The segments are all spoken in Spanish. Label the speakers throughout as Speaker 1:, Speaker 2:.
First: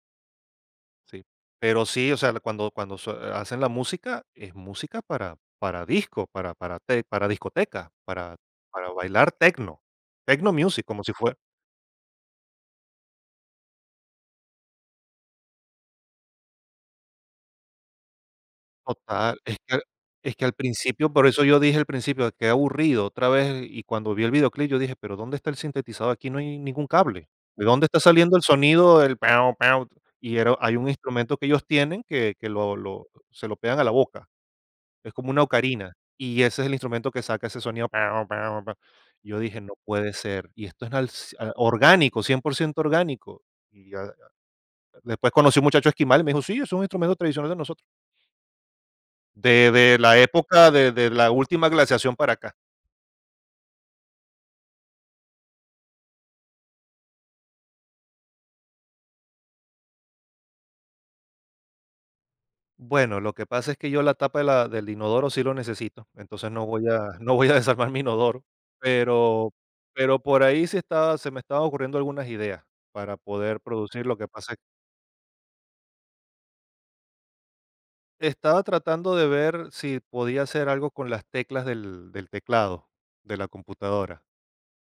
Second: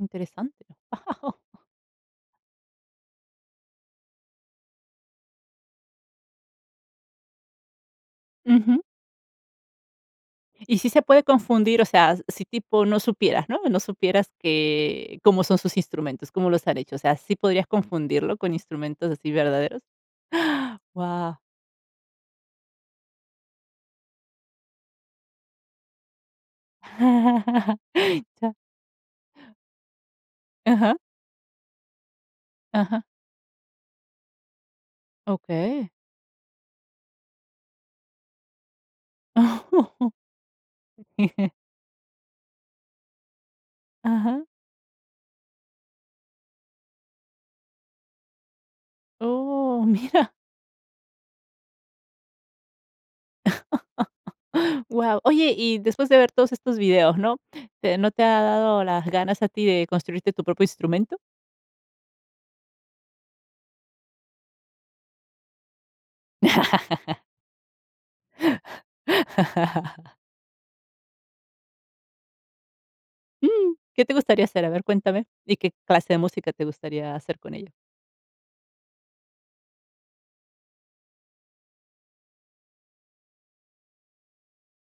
Speaker 1: Interesante.
Speaker 2: Sí. Pero sí, o sea, cuando cuando sue hacen la música, es música para para disco, para para te para discoteca, para
Speaker 1: Ujú.
Speaker 2: para bailar techno, techno
Speaker 1: Y
Speaker 2: music,
Speaker 1: sí se
Speaker 2: como si
Speaker 1: puede
Speaker 2: fue
Speaker 1: confundir, o sea, si tipo no supieras, ¿no?, no supieras que cómo son sus instrumentos, cómo los han hecho, o sea, ¿sí podrías confundirlo con instrumentos así
Speaker 2: Total, es que al
Speaker 1: verdaderos?
Speaker 2: es que al principio, por
Speaker 1: Wao.
Speaker 2: eso yo dije, al principio, qué aburrido, otra vez, y cuando vi el videoclip yo dije: "¿Pero dónde está el sintetizador? Aquí no hay ningún cable, ¿de dónde está saliendo el
Speaker 1: Ya.
Speaker 2: sonido? el pau, pau." Y era hay un
Speaker 1: Ajá.
Speaker 2: instrumento que ellos tienen que que lo
Speaker 1: Ajá.
Speaker 2: lo se lo pegan a la boca, es como una
Speaker 1: Okey.
Speaker 2: ocarina, y ese es el instrumento que saca ese sonido: "Pau, pau, pa" Yo dije: "No puede ser, y esto es al ci orgánico, cien por ciento orgánico". Y ya, ah,
Speaker 1: Ajá.
Speaker 2: después conocí un muchacho esquimal y me dijo: "Sí, es un instrumento tradicional de nosotros". De
Speaker 1: Oh,
Speaker 2: de la
Speaker 1: mira.
Speaker 2: época de de la última glaciación para acá.
Speaker 1: Guau. Oye, y después de ver todos estos videos, ¿no? ¿Te no te ha dado las ganas a ti de construirte tu propio instrumento?
Speaker 2: Bueno, lo que pasa es que yo la tapa de la del inodoro sí lo necesito, entonces, no voy a no voy a desarmar mi inodoro, pero pero por ahí se está se me estaban ocurriendo algunas ideas para poder
Speaker 1: Mm, ¿qué
Speaker 2: producir.
Speaker 1: te
Speaker 2: Lo que
Speaker 1: gustaría
Speaker 2: pasa es
Speaker 1: hacer? A ver, cuéntame, ¿y qué clase de música te gustaría hacer con ella?
Speaker 2: Estaba tratando de ver si podía hacer algo con las teclas del del teclado, de la computadora.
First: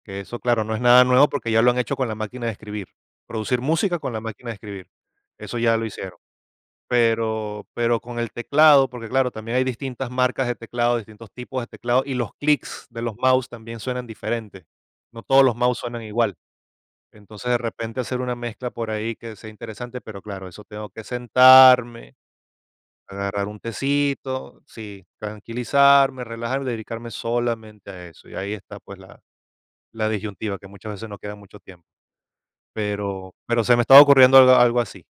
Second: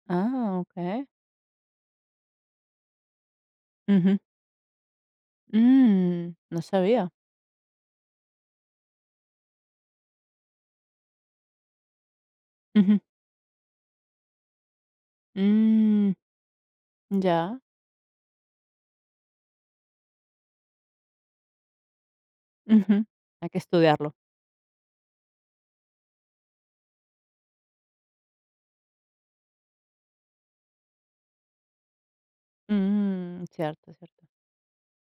Speaker 2: Que eso,
Speaker 1: Ah,
Speaker 2: claro, no es nada
Speaker 1: okey.
Speaker 2: nuevo porque ya lo han hecho con la máquina de escribir, producir música con
Speaker 1: Ujú.
Speaker 2: la máquina de escribir, eso ya lo hicieron.
Speaker 1: Mm, no sabía.
Speaker 2: Pero pero con el teclado, porque claro, también hay distintas marcas de teclado, distintos tipos de teclado, y los clics
Speaker 1: Ujú.
Speaker 2: de los mouse también suenan diferente. No todos los mouse suenan
Speaker 1: Mm.
Speaker 2: igual. Entonces, de
Speaker 1: Ya.
Speaker 2: repente, hacer una mezcla por ahí, que sea interesante, pero claro, eso, tengo que sentarme,
Speaker 1: Ujú.
Speaker 2: agarrar
Speaker 1: Hay que
Speaker 2: un
Speaker 1: estudiarlo.
Speaker 2: tecito sí, tranquilizarme, relajarme y dedicarme solamente a eso, y ahí está, pues, la la disyuntiva, que muchas veces no queda mucho tiempo. Pero
Speaker 1: Mm.
Speaker 2: pero se me
Speaker 1: Cierto,
Speaker 2: estaba
Speaker 1: cierto.
Speaker 2: ocurriendo algo algo así.